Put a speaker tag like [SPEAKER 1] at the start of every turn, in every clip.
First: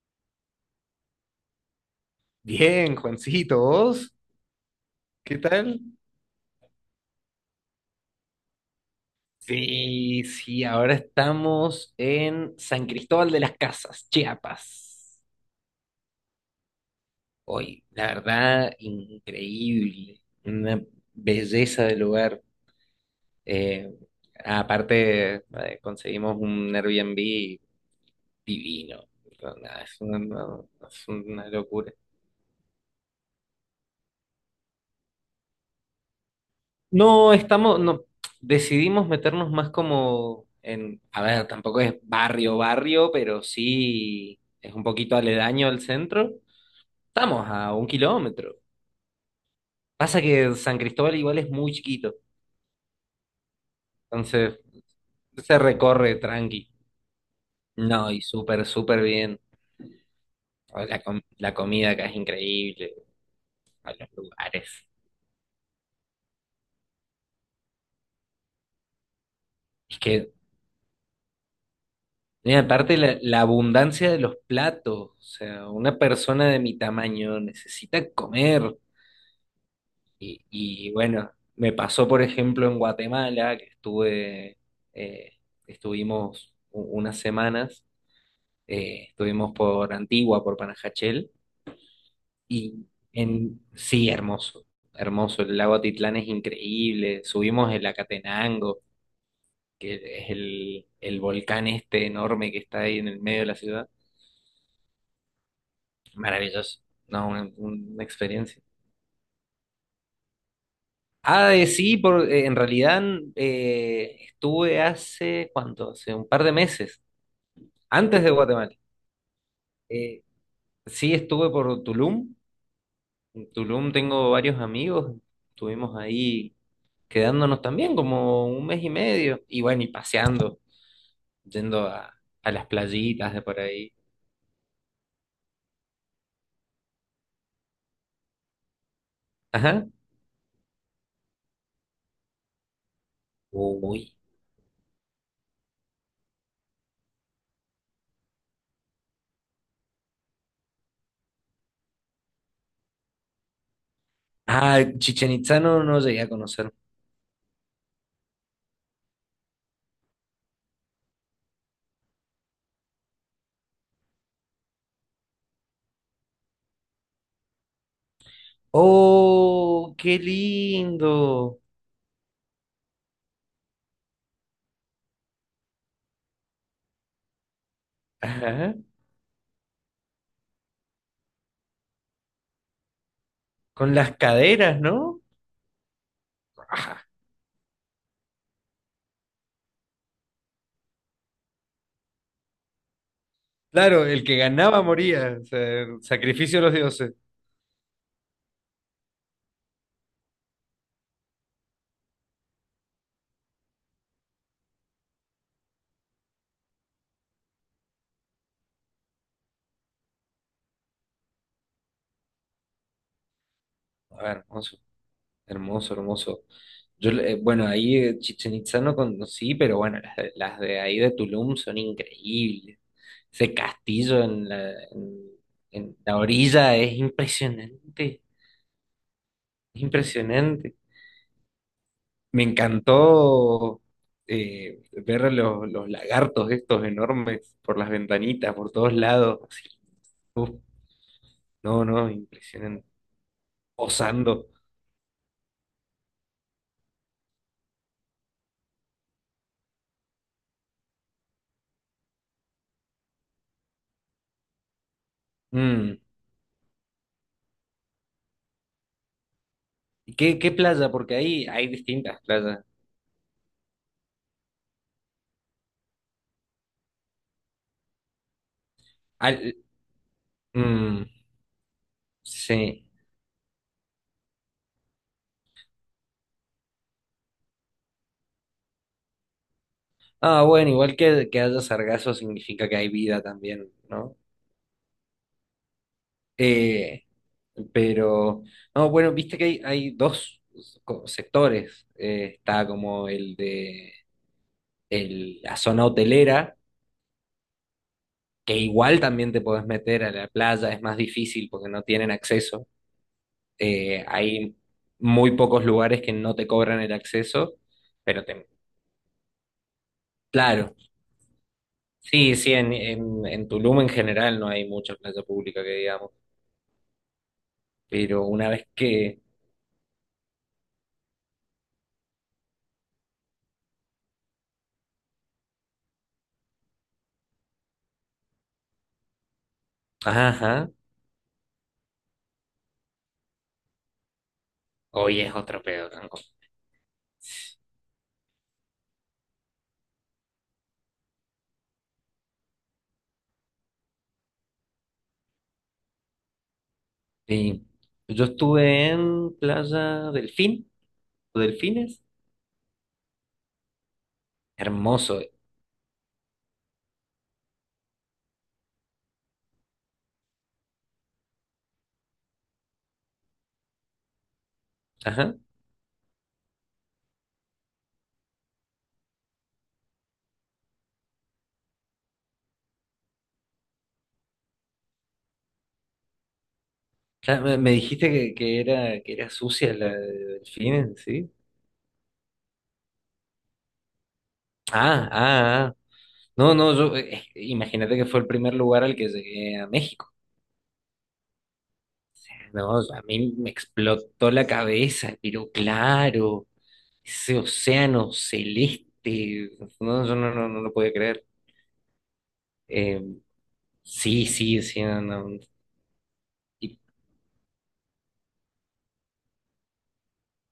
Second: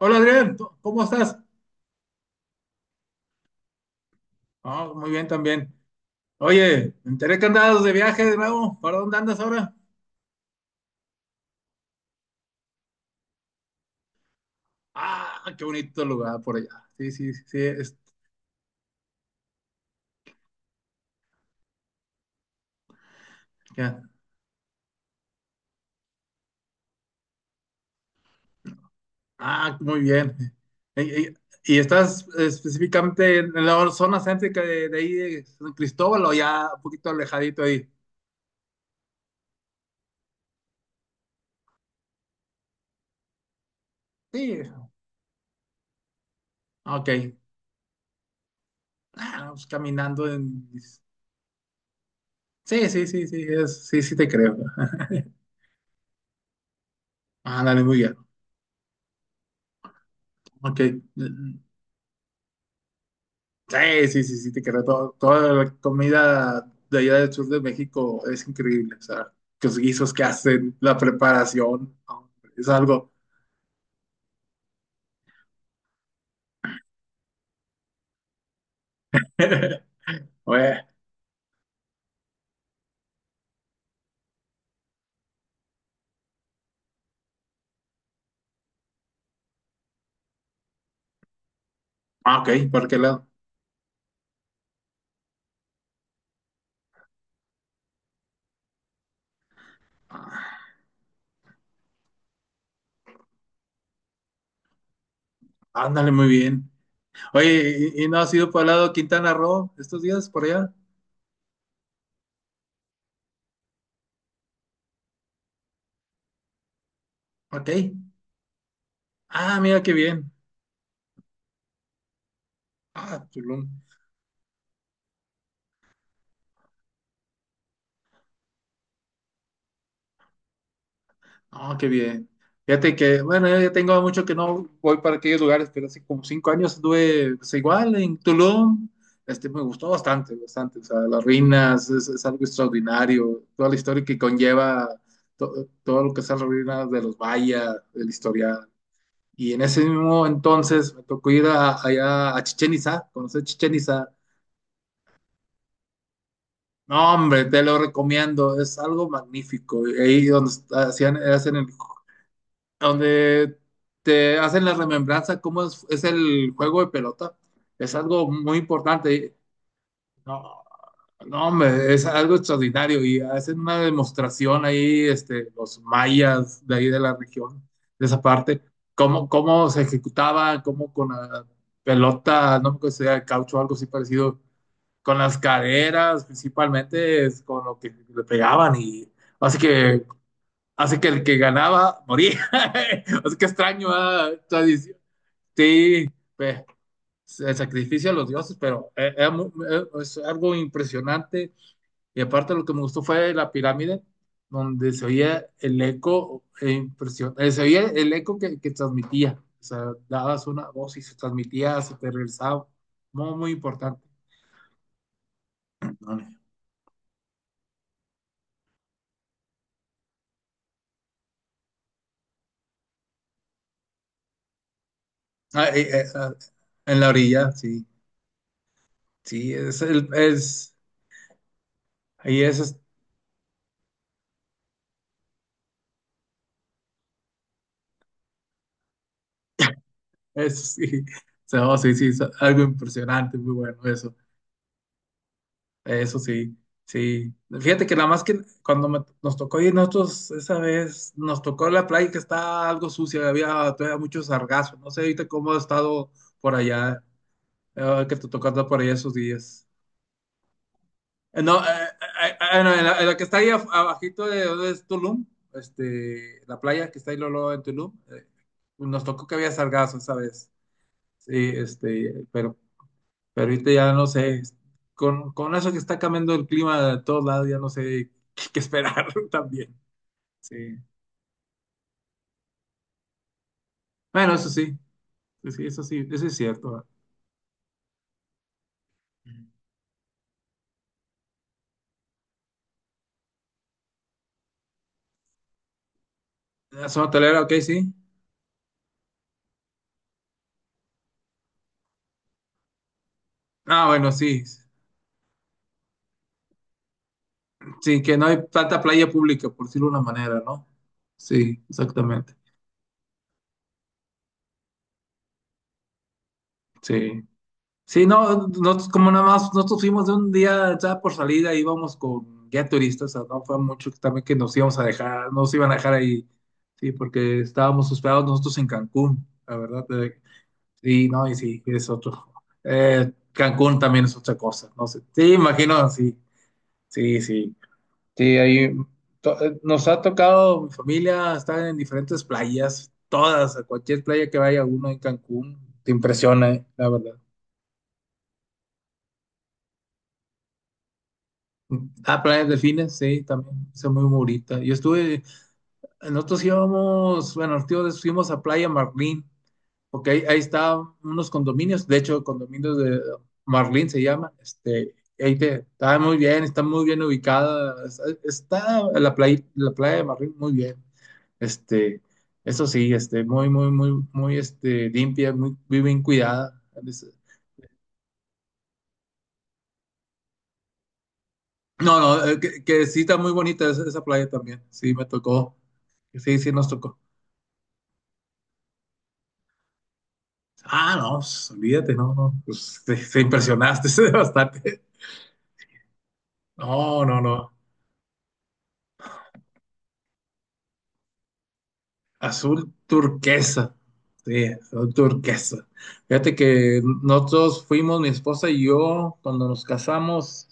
[SPEAKER 1] Hola Adrián, ¿cómo estás?
[SPEAKER 2] Bien, Juancito, ¿vos?
[SPEAKER 1] Ah, muy bien
[SPEAKER 2] ¿Qué
[SPEAKER 1] también.
[SPEAKER 2] tal?
[SPEAKER 1] Oye, me enteré que andabas de viaje de nuevo. ¿Para dónde andas ahora?
[SPEAKER 2] Sí, sí, ahora estamos en San Cristóbal de las Casas, Chiapas.
[SPEAKER 1] Ah, qué bonito lugar por allá. Sí, sí, sí.
[SPEAKER 2] Hoy, la verdad, increíble, una belleza de lugar. Eh,
[SPEAKER 1] Ya.
[SPEAKER 2] Aparte, conseguimos un Airbnb divino. No,
[SPEAKER 1] Ah,
[SPEAKER 2] nada, es
[SPEAKER 1] muy
[SPEAKER 2] una,
[SPEAKER 1] bien.
[SPEAKER 2] no, no,
[SPEAKER 1] Y,
[SPEAKER 2] es
[SPEAKER 1] y-
[SPEAKER 2] una
[SPEAKER 1] y
[SPEAKER 2] locura.
[SPEAKER 1] estás específicamente en la zona céntrica de ahí, de San Cristóbal, o ya un poquito
[SPEAKER 2] No,
[SPEAKER 1] alejadito
[SPEAKER 2] estamos,
[SPEAKER 1] ahí.
[SPEAKER 2] no, decidimos meternos más como en, a ver, tampoco es barrio, barrio, pero sí
[SPEAKER 1] Sí,
[SPEAKER 2] es un poquito aledaño al centro.
[SPEAKER 1] ok.
[SPEAKER 2] Estamos a 1 km.
[SPEAKER 1] Ah, pues
[SPEAKER 2] Pasa
[SPEAKER 1] caminando
[SPEAKER 2] que
[SPEAKER 1] en.
[SPEAKER 2] San Cristóbal igual es muy chiquito,
[SPEAKER 1] Sí, sí, sí, sí, sí, sí te creo.
[SPEAKER 2] entonces se recorre tranqui.
[SPEAKER 1] Ah, dale, muy
[SPEAKER 2] No, y
[SPEAKER 1] bien.
[SPEAKER 2] súper, súper bien.
[SPEAKER 1] Ok.
[SPEAKER 2] O la, la comida acá es increíble, a
[SPEAKER 1] Sí,
[SPEAKER 2] los
[SPEAKER 1] sí, sí, sí, te
[SPEAKER 2] lugares.
[SPEAKER 1] creo. Toda la comida de allá del sur de México es increíble. O sea, los
[SPEAKER 2] Es
[SPEAKER 1] guisos que
[SPEAKER 2] que,
[SPEAKER 1] hacen, la preparación, no, hombre,
[SPEAKER 2] mira,
[SPEAKER 1] es
[SPEAKER 2] aparte
[SPEAKER 1] algo.
[SPEAKER 2] la abundancia de los platos, o sea, una persona de mi tamaño necesita comer. Y,
[SPEAKER 1] Oye,
[SPEAKER 2] y bueno, me pasó, por ejemplo, en Guatemala, que estuve, eh, estuvimos unas semanas, estuvimos por Antigua, por Panajachel,
[SPEAKER 1] ah, ok,
[SPEAKER 2] y
[SPEAKER 1] ¿por qué lado?
[SPEAKER 2] en, sí, hermoso, hermoso, el lago Atitlán es increíble, subimos el Acatenango, que es
[SPEAKER 1] Ah,
[SPEAKER 2] el volcán este enorme que está ahí en el medio de la ciudad,
[SPEAKER 1] ándale, muy bien.
[SPEAKER 2] maravilloso, no,
[SPEAKER 1] Oye, ¿y,
[SPEAKER 2] una
[SPEAKER 1] y no has ido para
[SPEAKER 2] experiencia.
[SPEAKER 1] el lado de Quintana Roo estos días por allá?
[SPEAKER 2] Ah, de sí, por, en realidad estuve hace, ¿cuánto? Hace un par de meses,
[SPEAKER 1] Ok.
[SPEAKER 2] antes de Guatemala.
[SPEAKER 1] Ah, mira qué
[SPEAKER 2] Eh,
[SPEAKER 1] bien.
[SPEAKER 2] sí, estuve por Tulum.
[SPEAKER 1] Ah,
[SPEAKER 2] En
[SPEAKER 1] Tulum.
[SPEAKER 2] Tulum tengo varios amigos. Estuvimos ahí quedándonos también como un mes y medio. Y bueno, y paseando,
[SPEAKER 1] Ah,
[SPEAKER 2] yendo
[SPEAKER 1] qué
[SPEAKER 2] a,
[SPEAKER 1] bien.
[SPEAKER 2] a las
[SPEAKER 1] Fíjate que,
[SPEAKER 2] playitas de
[SPEAKER 1] bueno,
[SPEAKER 2] por
[SPEAKER 1] yo ya
[SPEAKER 2] ahí.
[SPEAKER 1] tengo mucho que no voy para aquellos lugares, pero hace como 5 años estuve pues, igual en Tulum. Este, me
[SPEAKER 2] Ajá.
[SPEAKER 1] gustó bastante, bastante. O sea, las ruinas es algo extraordinario. Toda la historia
[SPEAKER 2] Uy.
[SPEAKER 1] que conlleva todo lo que son las ruinas de los mayas, del historial. Y en ese mismo entonces me tocó ir allá a Chichén Itzá, conocer Chichén Itzá.
[SPEAKER 2] Ah, Chichen Itzá no, no llegué a conocer.
[SPEAKER 1] No, hombre, te lo recomiendo. Es algo magnífico. Ahí donde hacían, hacen el donde te hacen la remembranza cómo es el juego de pelota. Es algo muy importante.
[SPEAKER 2] ¡Oh, qué
[SPEAKER 1] No, no,
[SPEAKER 2] lindo!
[SPEAKER 1] hombre, es algo extraordinario y hacen una demostración ahí, este, los mayas de ahí de la región, de esa parte,
[SPEAKER 2] Ajá.
[SPEAKER 1] cómo se ejecutaba, cómo con la pelota, no me acuerdo si era de caucho o algo así
[SPEAKER 2] Con las
[SPEAKER 1] parecido,
[SPEAKER 2] caderas,
[SPEAKER 1] con
[SPEAKER 2] ¿no?
[SPEAKER 1] las caderas principalmente, es con lo que le pegaban y así que Así que el que ganaba moría. Así que extraño
[SPEAKER 2] Claro, el que
[SPEAKER 1] esta.
[SPEAKER 2] ganaba moría. O sea, el
[SPEAKER 1] Sí,
[SPEAKER 2] sacrificio de
[SPEAKER 1] pues,
[SPEAKER 2] los dioses.
[SPEAKER 1] el sacrificio a los dioses, pero era es algo impresionante. Y aparte lo que me gustó fue la pirámide, donde se oía el eco, e se oía el eco que transmitía. O sea, dabas una voz y se transmitía, se te regresaba. Muy, muy importante.
[SPEAKER 2] A ver, hermoso, hermoso, hermoso. Yo, bueno, ahí Chichen Itzá no conocí, pero bueno, las de ahí de Tulum son increíbles. Ese castillo en la, en,
[SPEAKER 1] Ah,
[SPEAKER 2] en la orilla es
[SPEAKER 1] en la orilla, sí.
[SPEAKER 2] impresionante,
[SPEAKER 1] Sí, es,
[SPEAKER 2] es
[SPEAKER 1] el, es,
[SPEAKER 2] impresionante.
[SPEAKER 1] ahí
[SPEAKER 2] Me
[SPEAKER 1] es.
[SPEAKER 2] encantó, ver los lagartos estos enormes por las ventanitas, por todos lados. Así. Uf,
[SPEAKER 1] Eso sí, o sea, oh,
[SPEAKER 2] no,
[SPEAKER 1] sí, sí,
[SPEAKER 2] no,
[SPEAKER 1] es algo
[SPEAKER 2] impresionante.
[SPEAKER 1] impresionante, muy bueno eso,
[SPEAKER 2] Posando.
[SPEAKER 1] eso sí, sí. Fíjate que nada más que cuando nos tocó ir nosotros esa vez, nos tocó la playa que está algo sucia, había todavía mucho sargazo, no sé ahorita cómo ha
[SPEAKER 2] Mm.
[SPEAKER 1] estado por allá, que te tocó andar por allá esos días.
[SPEAKER 2] ¿Qué playa? Porque ahí
[SPEAKER 1] No,
[SPEAKER 2] hay distintas playas.
[SPEAKER 1] no, en la que está ahí abajito de donde es Tulum, este, la playa que está ahí luego luego en Tulum, nos tocó que había
[SPEAKER 2] Al-
[SPEAKER 1] sargazo esa vez.
[SPEAKER 2] mm,
[SPEAKER 1] Sí, este, pero.
[SPEAKER 2] sí.
[SPEAKER 1] Pero ahorita ya no sé, con eso que está cambiando el clima de todos lados, ya no sé qué esperar también.
[SPEAKER 2] Ah, bueno,
[SPEAKER 1] Sí.
[SPEAKER 2] igual que haya sargazo significa que hay vida también, ¿no?
[SPEAKER 1] Bueno, eso sí, sí, eso es cierto.
[SPEAKER 2] Eh, pero, no, bueno, viste
[SPEAKER 1] Mm.
[SPEAKER 2] que hay dos sectores. Está como el de la zona hotelera,
[SPEAKER 1] La zona hotelera, ok, sí.
[SPEAKER 2] que igual también te podés meter a la playa, es más difícil porque no tienen acceso.
[SPEAKER 1] Ah, bueno, sí.
[SPEAKER 2] Hay muy pocos lugares que no te cobran el acceso,
[SPEAKER 1] Sí, que no
[SPEAKER 2] pero
[SPEAKER 1] hay
[SPEAKER 2] te...
[SPEAKER 1] tanta playa pública, por decirlo de una manera, ¿no?
[SPEAKER 2] Claro,
[SPEAKER 1] Sí, exactamente.
[SPEAKER 2] sí, sí, en Tulum en general no hay mucha playa pública que digamos,
[SPEAKER 1] Sí. Sí,
[SPEAKER 2] pero
[SPEAKER 1] no,
[SPEAKER 2] una vez
[SPEAKER 1] nosotros como
[SPEAKER 2] que...
[SPEAKER 1] nada más, nosotros fuimos de un día ya por salida, íbamos con guía turista, o sea, no fue mucho que también que nos íbamos a dejar, nos iban a dejar ahí, sí, porque estábamos hospedados nosotros en Cancún, la verdad,
[SPEAKER 2] Ajá,
[SPEAKER 1] sí, no, y sí, es otro. Cancún también es otra cosa, no sé,
[SPEAKER 2] hoy
[SPEAKER 1] sí,
[SPEAKER 2] es otro
[SPEAKER 1] imagino,
[SPEAKER 2] pedo,
[SPEAKER 1] sí,
[SPEAKER 2] Cancún.
[SPEAKER 1] sí, sí, sí, ahí nos ha tocado, mi familia está en diferentes playas, todas, a cualquier playa que vaya uno en Cancún, te impresiona, la verdad.
[SPEAKER 2] Sí, yo estuve en Playa Delfín, o Delfines,
[SPEAKER 1] Ah, playas delfines, sí, también, son muy bonita. Yo
[SPEAKER 2] hermoso.
[SPEAKER 1] estuve, nosotros íbamos, bueno, los tíos fuimos a Playa Marlín, porque ahí estaban unos condominios, de hecho, condominios de Marlín se llama, este,
[SPEAKER 2] Ajá.
[SPEAKER 1] ahí te, está muy bien ubicada, está la playa de Marlín muy bien, este, eso sí, este, muy, muy, muy, muy, este, limpia, muy, muy bien cuidada.
[SPEAKER 2] Ya me dijiste que era sucia la de Delfines, ¿sí?
[SPEAKER 1] No, no, que sí está muy bonita esa playa también, sí, me
[SPEAKER 2] Ah,
[SPEAKER 1] tocó,
[SPEAKER 2] ah, ah.
[SPEAKER 1] sí, sí
[SPEAKER 2] No,
[SPEAKER 1] nos
[SPEAKER 2] no, yo,
[SPEAKER 1] tocó.
[SPEAKER 2] imagínate que fue el primer lugar al que llegué a México.
[SPEAKER 1] Ah, no, pues, olvídate, no, no,
[SPEAKER 2] No,
[SPEAKER 1] pues te,
[SPEAKER 2] a
[SPEAKER 1] te
[SPEAKER 2] mí me
[SPEAKER 1] impresionaste, se
[SPEAKER 2] explotó la
[SPEAKER 1] devastaste.
[SPEAKER 2] cabeza, pero claro.
[SPEAKER 1] No, no,
[SPEAKER 2] Ese
[SPEAKER 1] no.
[SPEAKER 2] océano celeste, no, yo no, no, no lo podía creer.
[SPEAKER 1] Azul
[SPEAKER 2] Eh,
[SPEAKER 1] turquesa.
[SPEAKER 2] sí,
[SPEAKER 1] Sí,
[SPEAKER 2] sí, sí,
[SPEAKER 1] azul
[SPEAKER 2] no, no,
[SPEAKER 1] turquesa. Fíjate
[SPEAKER 2] y
[SPEAKER 1] que nosotros fuimos, mi esposa y yo, cuando nos casamos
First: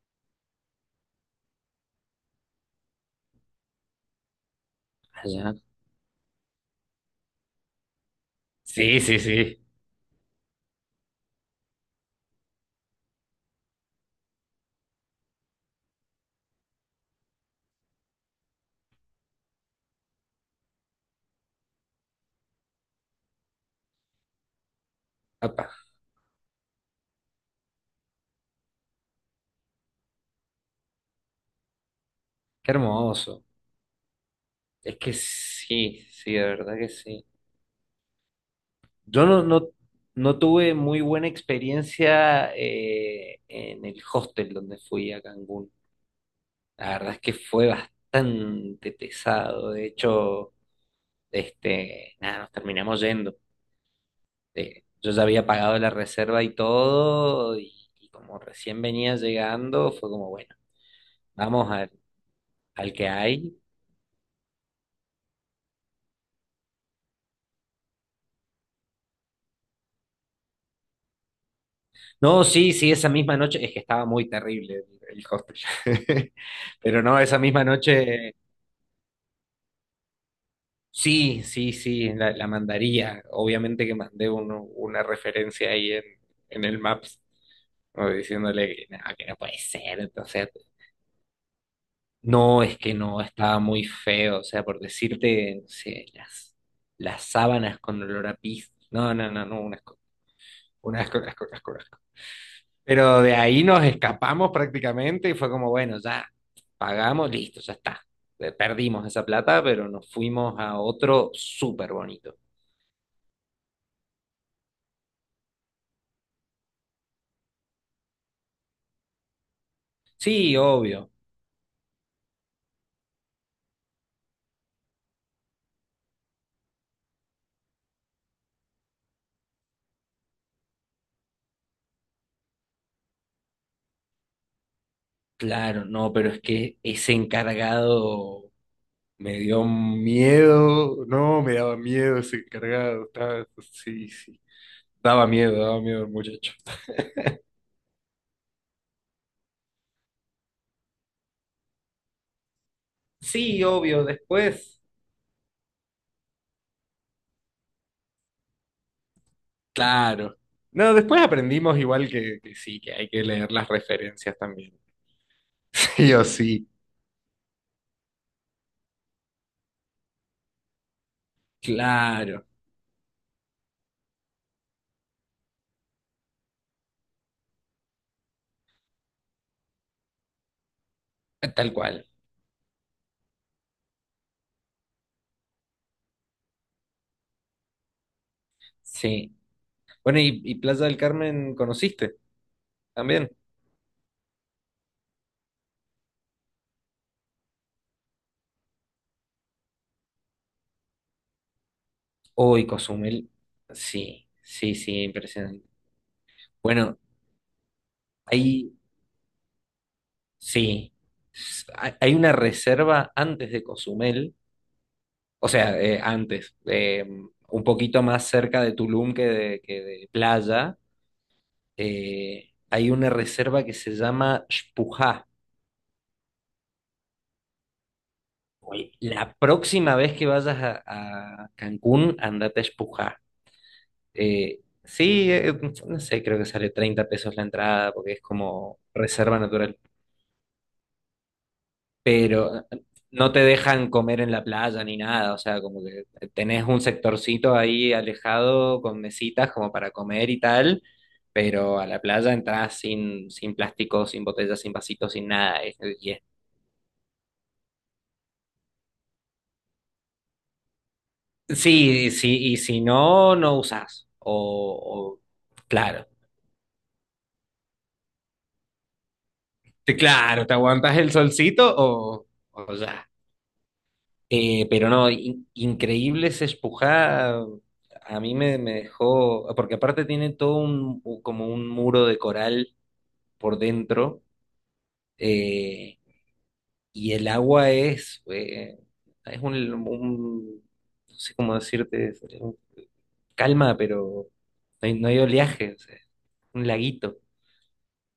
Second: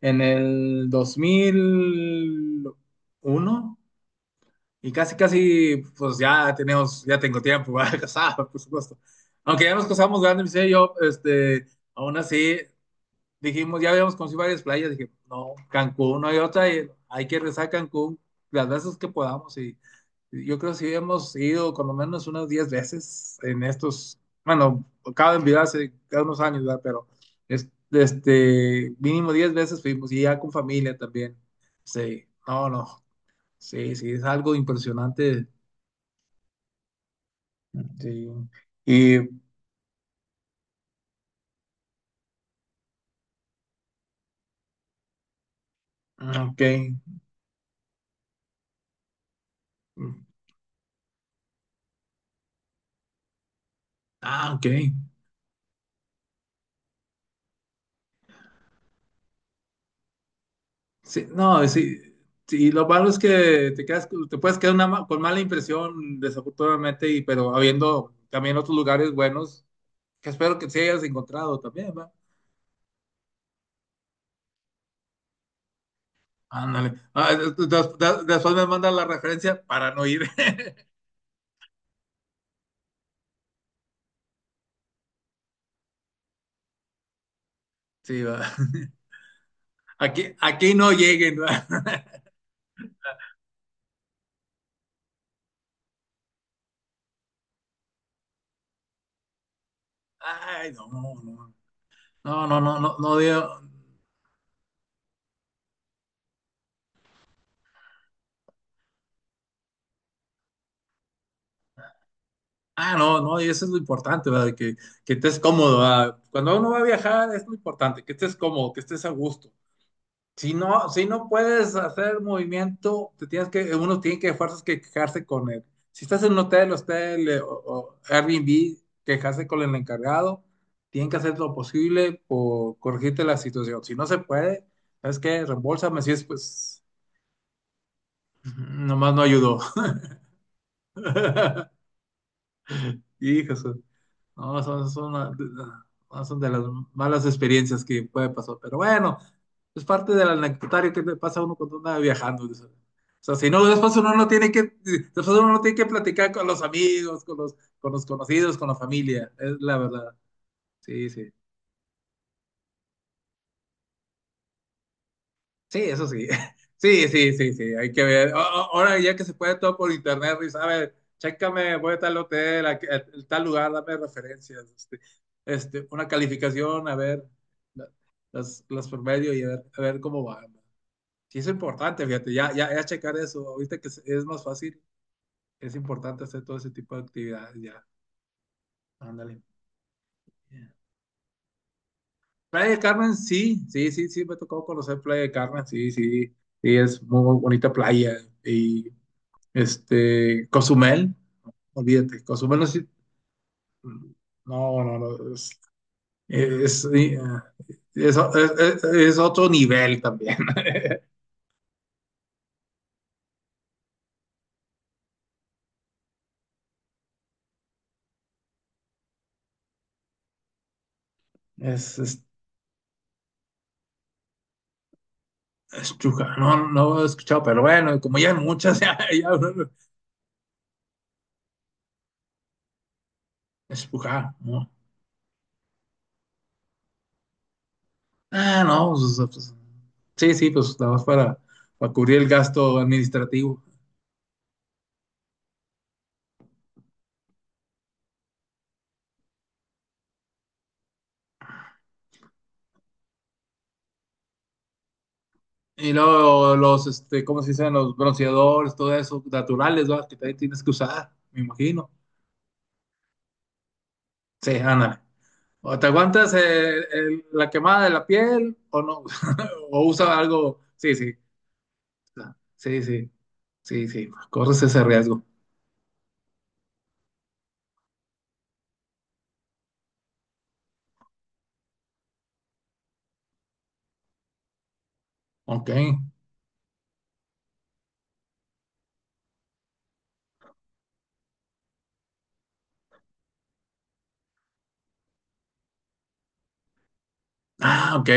[SPEAKER 1] en el 2001 y casi,
[SPEAKER 2] allá.
[SPEAKER 1] casi, pues ya tenemos, ya tengo tiempo para casar, por supuesto.
[SPEAKER 2] Sí, sí, sí.
[SPEAKER 1] Aunque ya nos casamos grandes, mi señor y yo, este, aún así, dijimos, ya habíamos conocido varias playas, dije, no, Cancún, no hay otra, y hay que rezar Cancún las veces que podamos. Y yo creo que sí hemos ido con lo menos unas 10 veces en estos, bueno, cada envidia
[SPEAKER 2] Apa,
[SPEAKER 1] hace cada unos años, ¿verdad? Pero este, mínimo 10 veces fuimos y ya con familia también. Sí, no,
[SPEAKER 2] qué
[SPEAKER 1] no,
[SPEAKER 2] hermoso.
[SPEAKER 1] sí, sí, es algo
[SPEAKER 2] Es que
[SPEAKER 1] impresionante.
[SPEAKER 2] sí, sí, de verdad que sí.
[SPEAKER 1] Sí. Y,
[SPEAKER 2] Yo no, no, no tuve muy buena experiencia en el hostel donde fui a Cancún.
[SPEAKER 1] ok.
[SPEAKER 2] La verdad es que fue bastante pesado. De hecho, este, nada, nos terminamos yendo.
[SPEAKER 1] Ah, ok.
[SPEAKER 2] Yo ya había pagado la reserva y todo, y como recién venía llegando, fue como, bueno,
[SPEAKER 1] Sí, no,
[SPEAKER 2] vamos al,
[SPEAKER 1] sí, sí, lo
[SPEAKER 2] al
[SPEAKER 1] malo
[SPEAKER 2] que
[SPEAKER 1] es
[SPEAKER 2] hay.
[SPEAKER 1] que te quedas, te puedes quedar una con mala impresión, desafortunadamente, y, pero habiendo también otros lugares buenos, que espero que sí hayas encontrado también, ¿va?
[SPEAKER 2] No, sí, sí, esa misma noche, es que estaba muy terrible el hostel,
[SPEAKER 1] Ándale.
[SPEAKER 2] pero no,
[SPEAKER 1] Ah,
[SPEAKER 2] esa misma noche,
[SPEAKER 1] después me mandas la referencia para no ir.
[SPEAKER 2] sí, sí, sí, la mandaría. Obviamente que mandé una referencia ahí en, el Maps, como
[SPEAKER 1] Sí, va.
[SPEAKER 2] diciéndole que no puede ser,
[SPEAKER 1] Aquí,
[SPEAKER 2] entonces...
[SPEAKER 1] aquí no lleguen, ¿va?
[SPEAKER 2] No, es que no, estaba muy feo, o sea, por decirte, no sé, las sábanas con olor a pis. No, no, no, no, un asco,
[SPEAKER 1] Ay, no,
[SPEAKER 2] un asco, un asco,
[SPEAKER 1] no.
[SPEAKER 2] un asco, un asco.
[SPEAKER 1] No, no, no, no, no,
[SPEAKER 2] Pero de
[SPEAKER 1] digo-
[SPEAKER 2] ahí nos escapamos prácticamente y fue como, bueno, ya pagamos, listo, ya está. Perdimos esa plata, pero nos fuimos a otro súper bonito.
[SPEAKER 1] Ah, no, no, y eso es lo importante, ¿verdad? Que estés cómodo, ¿verdad? Cuando uno va a viajar es lo importante, que estés cómodo, que estés a gusto. Si
[SPEAKER 2] Sí,
[SPEAKER 1] no, si
[SPEAKER 2] obvio,
[SPEAKER 1] no puedes hacer movimiento, te tienes que, uno tiene que fuerzas que quejarse con él. Si estás en un hotel, hostel o Airbnb, quejarse con el encargado, tienen que hacer lo posible por corregirte la situación. Si no se puede, ¿sabes qué?
[SPEAKER 2] claro,
[SPEAKER 1] Reembolsame si
[SPEAKER 2] no,
[SPEAKER 1] es
[SPEAKER 2] pero es que
[SPEAKER 1] pues
[SPEAKER 2] ese encargado
[SPEAKER 1] nomás no
[SPEAKER 2] me
[SPEAKER 1] ayudó.
[SPEAKER 2] dio miedo, no, me daba miedo ese encargado, estaba,
[SPEAKER 1] Híjole.
[SPEAKER 2] sí, sí.
[SPEAKER 1] No, una.
[SPEAKER 2] Daba miedo el
[SPEAKER 1] No, son de
[SPEAKER 2] muchacho.
[SPEAKER 1] las malas experiencias que puede pasar. Pero bueno, es parte del anecdotario que le pasa a uno cuando anda viajando. O sea, si
[SPEAKER 2] Sí,
[SPEAKER 1] no, después
[SPEAKER 2] obvio,
[SPEAKER 1] uno no tiene que,
[SPEAKER 2] después.
[SPEAKER 1] después uno no tiene que platicar con los amigos, con los conocidos, con la familia. Es la verdad.
[SPEAKER 2] Claro. No,
[SPEAKER 1] Sí,
[SPEAKER 2] después
[SPEAKER 1] sí.
[SPEAKER 2] aprendimos igual que sí, que hay que leer las referencias también.
[SPEAKER 1] Sí, eso
[SPEAKER 2] Sí o
[SPEAKER 1] sí.
[SPEAKER 2] sí.
[SPEAKER 1] Sí, sí, sí, sí, hay que ver. Ahora ya que se puede todo por internet, Ruiz, a ver, chécame, voy a tal
[SPEAKER 2] Claro,
[SPEAKER 1] hotel, a tal lugar, dame referencias, este, una calificación, a ver, la- las promedio y a ver cómo va. ¿No? Sí, es
[SPEAKER 2] tal
[SPEAKER 1] importante,
[SPEAKER 2] cual.
[SPEAKER 1] fíjate, ya checar eso, ahorita que es más fácil, es importante hacer todo ese tipo de actividades, ya,
[SPEAKER 2] Sí.
[SPEAKER 1] ándale.
[SPEAKER 2] Bueno, ¿y Plaza del Carmen conociste
[SPEAKER 1] Playa del Carmen,
[SPEAKER 2] también?
[SPEAKER 1] sí, sí, sí, sí, me tocó conocer Playa del Carmen, sí, sí, sí, es muy, muy bonita playa y. Este, Cozumel, olvídate, Cozumel no
[SPEAKER 2] Uy,
[SPEAKER 1] es,
[SPEAKER 2] Cozumel. Sí, sí,
[SPEAKER 1] no, no,
[SPEAKER 2] sí,
[SPEAKER 1] no,
[SPEAKER 2] impresionante.
[SPEAKER 1] es,
[SPEAKER 2] Bueno,
[SPEAKER 1] eh, es- es-
[SPEAKER 2] ahí
[SPEAKER 1] es otro nivel también.
[SPEAKER 2] sí. Hay una reserva antes de Cozumel. O sea, antes, un poquito más cerca de Tulum que de playa,
[SPEAKER 1] Es, es,
[SPEAKER 2] hay una reserva que se llama Xpujá.
[SPEAKER 1] es Chuja, no, no he escuchado, pero bueno, como ya hay muchas,
[SPEAKER 2] Oye,
[SPEAKER 1] ya, ya
[SPEAKER 2] la
[SPEAKER 1] uno-
[SPEAKER 2] próxima vez que vayas a Cancún, andate a Xpujá.
[SPEAKER 1] Es Chuja, ¿no?
[SPEAKER 2] Sí, no sé, creo que sale 30 pesos la entrada porque es
[SPEAKER 1] Ah,
[SPEAKER 2] como
[SPEAKER 1] no, pues,
[SPEAKER 2] reserva
[SPEAKER 1] pues,
[SPEAKER 2] natural.
[SPEAKER 1] sí, sí, pues nada más para, cubrir el
[SPEAKER 2] Pero
[SPEAKER 1] gasto
[SPEAKER 2] no te
[SPEAKER 1] administrativo.
[SPEAKER 2] dejan comer en la playa ni nada, o sea, como que tenés un sectorcito ahí alejado con mesitas como para comer y tal, pero a la playa entras sin, plástico, sin botellas, sin vasitos, sin nada. Es-
[SPEAKER 1] Y
[SPEAKER 2] y es-
[SPEAKER 1] luego los, este, ¿cómo se dicen? Los bronceadores, todo eso, naturales, ¿verdad? Que también tienes que usar, me imagino.
[SPEAKER 2] sí, sí, y si no, no usás.
[SPEAKER 1] Sí, ándale.
[SPEAKER 2] O-
[SPEAKER 1] O te
[SPEAKER 2] claro,
[SPEAKER 1] aguantas la quemada de la piel o no, o usa
[SPEAKER 2] claro, te
[SPEAKER 1] algo. Sí,
[SPEAKER 2] aguantas el
[SPEAKER 1] sí,
[SPEAKER 2] solcito o
[SPEAKER 1] sí,
[SPEAKER 2] ya.
[SPEAKER 1] sí, sí, sí, corres ese
[SPEAKER 2] Pero no,
[SPEAKER 1] riesgo.
[SPEAKER 2] increíble esa espujá. A mí me dejó, porque aparte tiene todo un, como un muro de coral por dentro,
[SPEAKER 1] Ok.
[SPEAKER 2] eh, y el agua es un- no sé cómo decirte, es un- calma, pero no hay, no hay oleaje, o sea, un laguito.
[SPEAKER 1] Ah, ok,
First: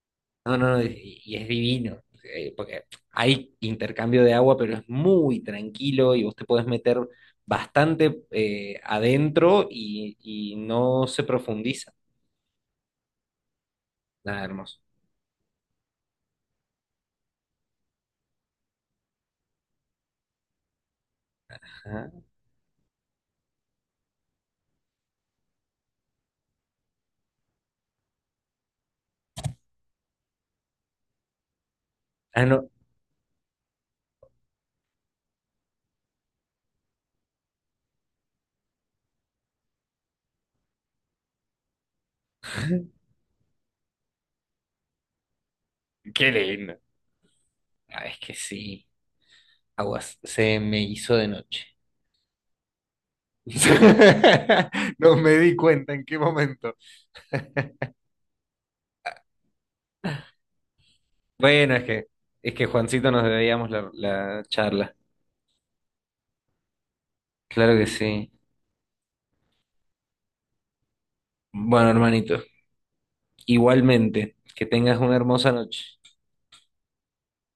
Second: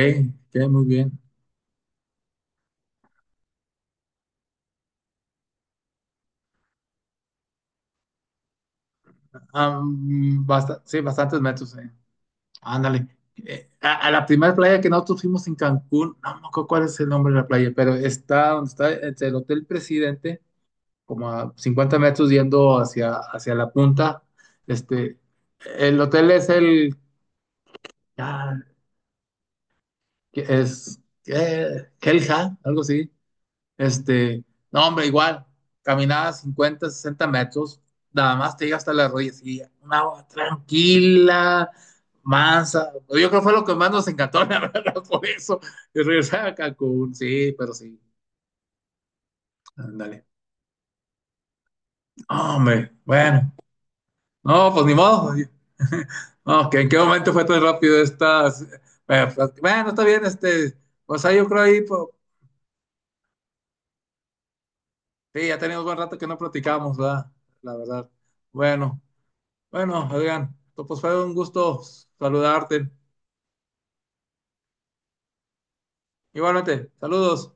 [SPEAKER 2] No,
[SPEAKER 1] ok,
[SPEAKER 2] no, no,
[SPEAKER 1] muy bien.
[SPEAKER 2] y es divino, porque hay intercambio de agua, pero es muy tranquilo y vos te podés meter bastante adentro y, y
[SPEAKER 1] Sí,
[SPEAKER 2] no se
[SPEAKER 1] bastantes metros.
[SPEAKER 2] profundiza.
[SPEAKER 1] Ándale. A la
[SPEAKER 2] Nada,
[SPEAKER 1] primera
[SPEAKER 2] hermoso.
[SPEAKER 1] playa que nosotros fuimos en Cancún, no me acuerdo cuál es el nombre de la playa, pero está donde está entre el Hotel Presidente, como a 50
[SPEAKER 2] Ajá.
[SPEAKER 1] metros yendo hacia la punta. Este, el hotel es el. Ah, que es que
[SPEAKER 2] Ah,
[SPEAKER 1] Helja,
[SPEAKER 2] no,
[SPEAKER 1] algo así. Este, no, hombre, igual, caminaba 50 60 metros, nada más te llega hasta las rodillas y una agua tranquila, mansa. Yo creo que fue lo que más nos encantó, la verdad, por eso. Y
[SPEAKER 2] qué
[SPEAKER 1] regresar a
[SPEAKER 2] lindo.
[SPEAKER 1] Cancún, sí, pero sí.
[SPEAKER 2] Ah, es que sí, aguas,
[SPEAKER 1] Ándale.
[SPEAKER 2] se me hizo de noche.
[SPEAKER 1] No, hombre, bueno, no, pues ni
[SPEAKER 2] No me
[SPEAKER 1] modo.
[SPEAKER 2] di cuenta en qué
[SPEAKER 1] No,
[SPEAKER 2] momento.
[SPEAKER 1] que en qué momento fue tan rápido esta. Bueno, pues, bueno, está bien, este. Pues ahí yo creo
[SPEAKER 2] Bueno,
[SPEAKER 1] ahí,
[SPEAKER 2] es
[SPEAKER 1] pues.
[SPEAKER 2] que, es que Juancito nos debíamos la charla.
[SPEAKER 1] Sí, ya teníamos buen rato que no platicamos, ¿verdad? La
[SPEAKER 2] Claro que
[SPEAKER 1] verdad.
[SPEAKER 2] sí.
[SPEAKER 1] Bueno, bueno, Adrián, pues fue un gusto
[SPEAKER 2] Bueno, hermanito,
[SPEAKER 1] saludarte.
[SPEAKER 2] igualmente, que tengas una hermosa noche.
[SPEAKER 1] Igualmente, saludos.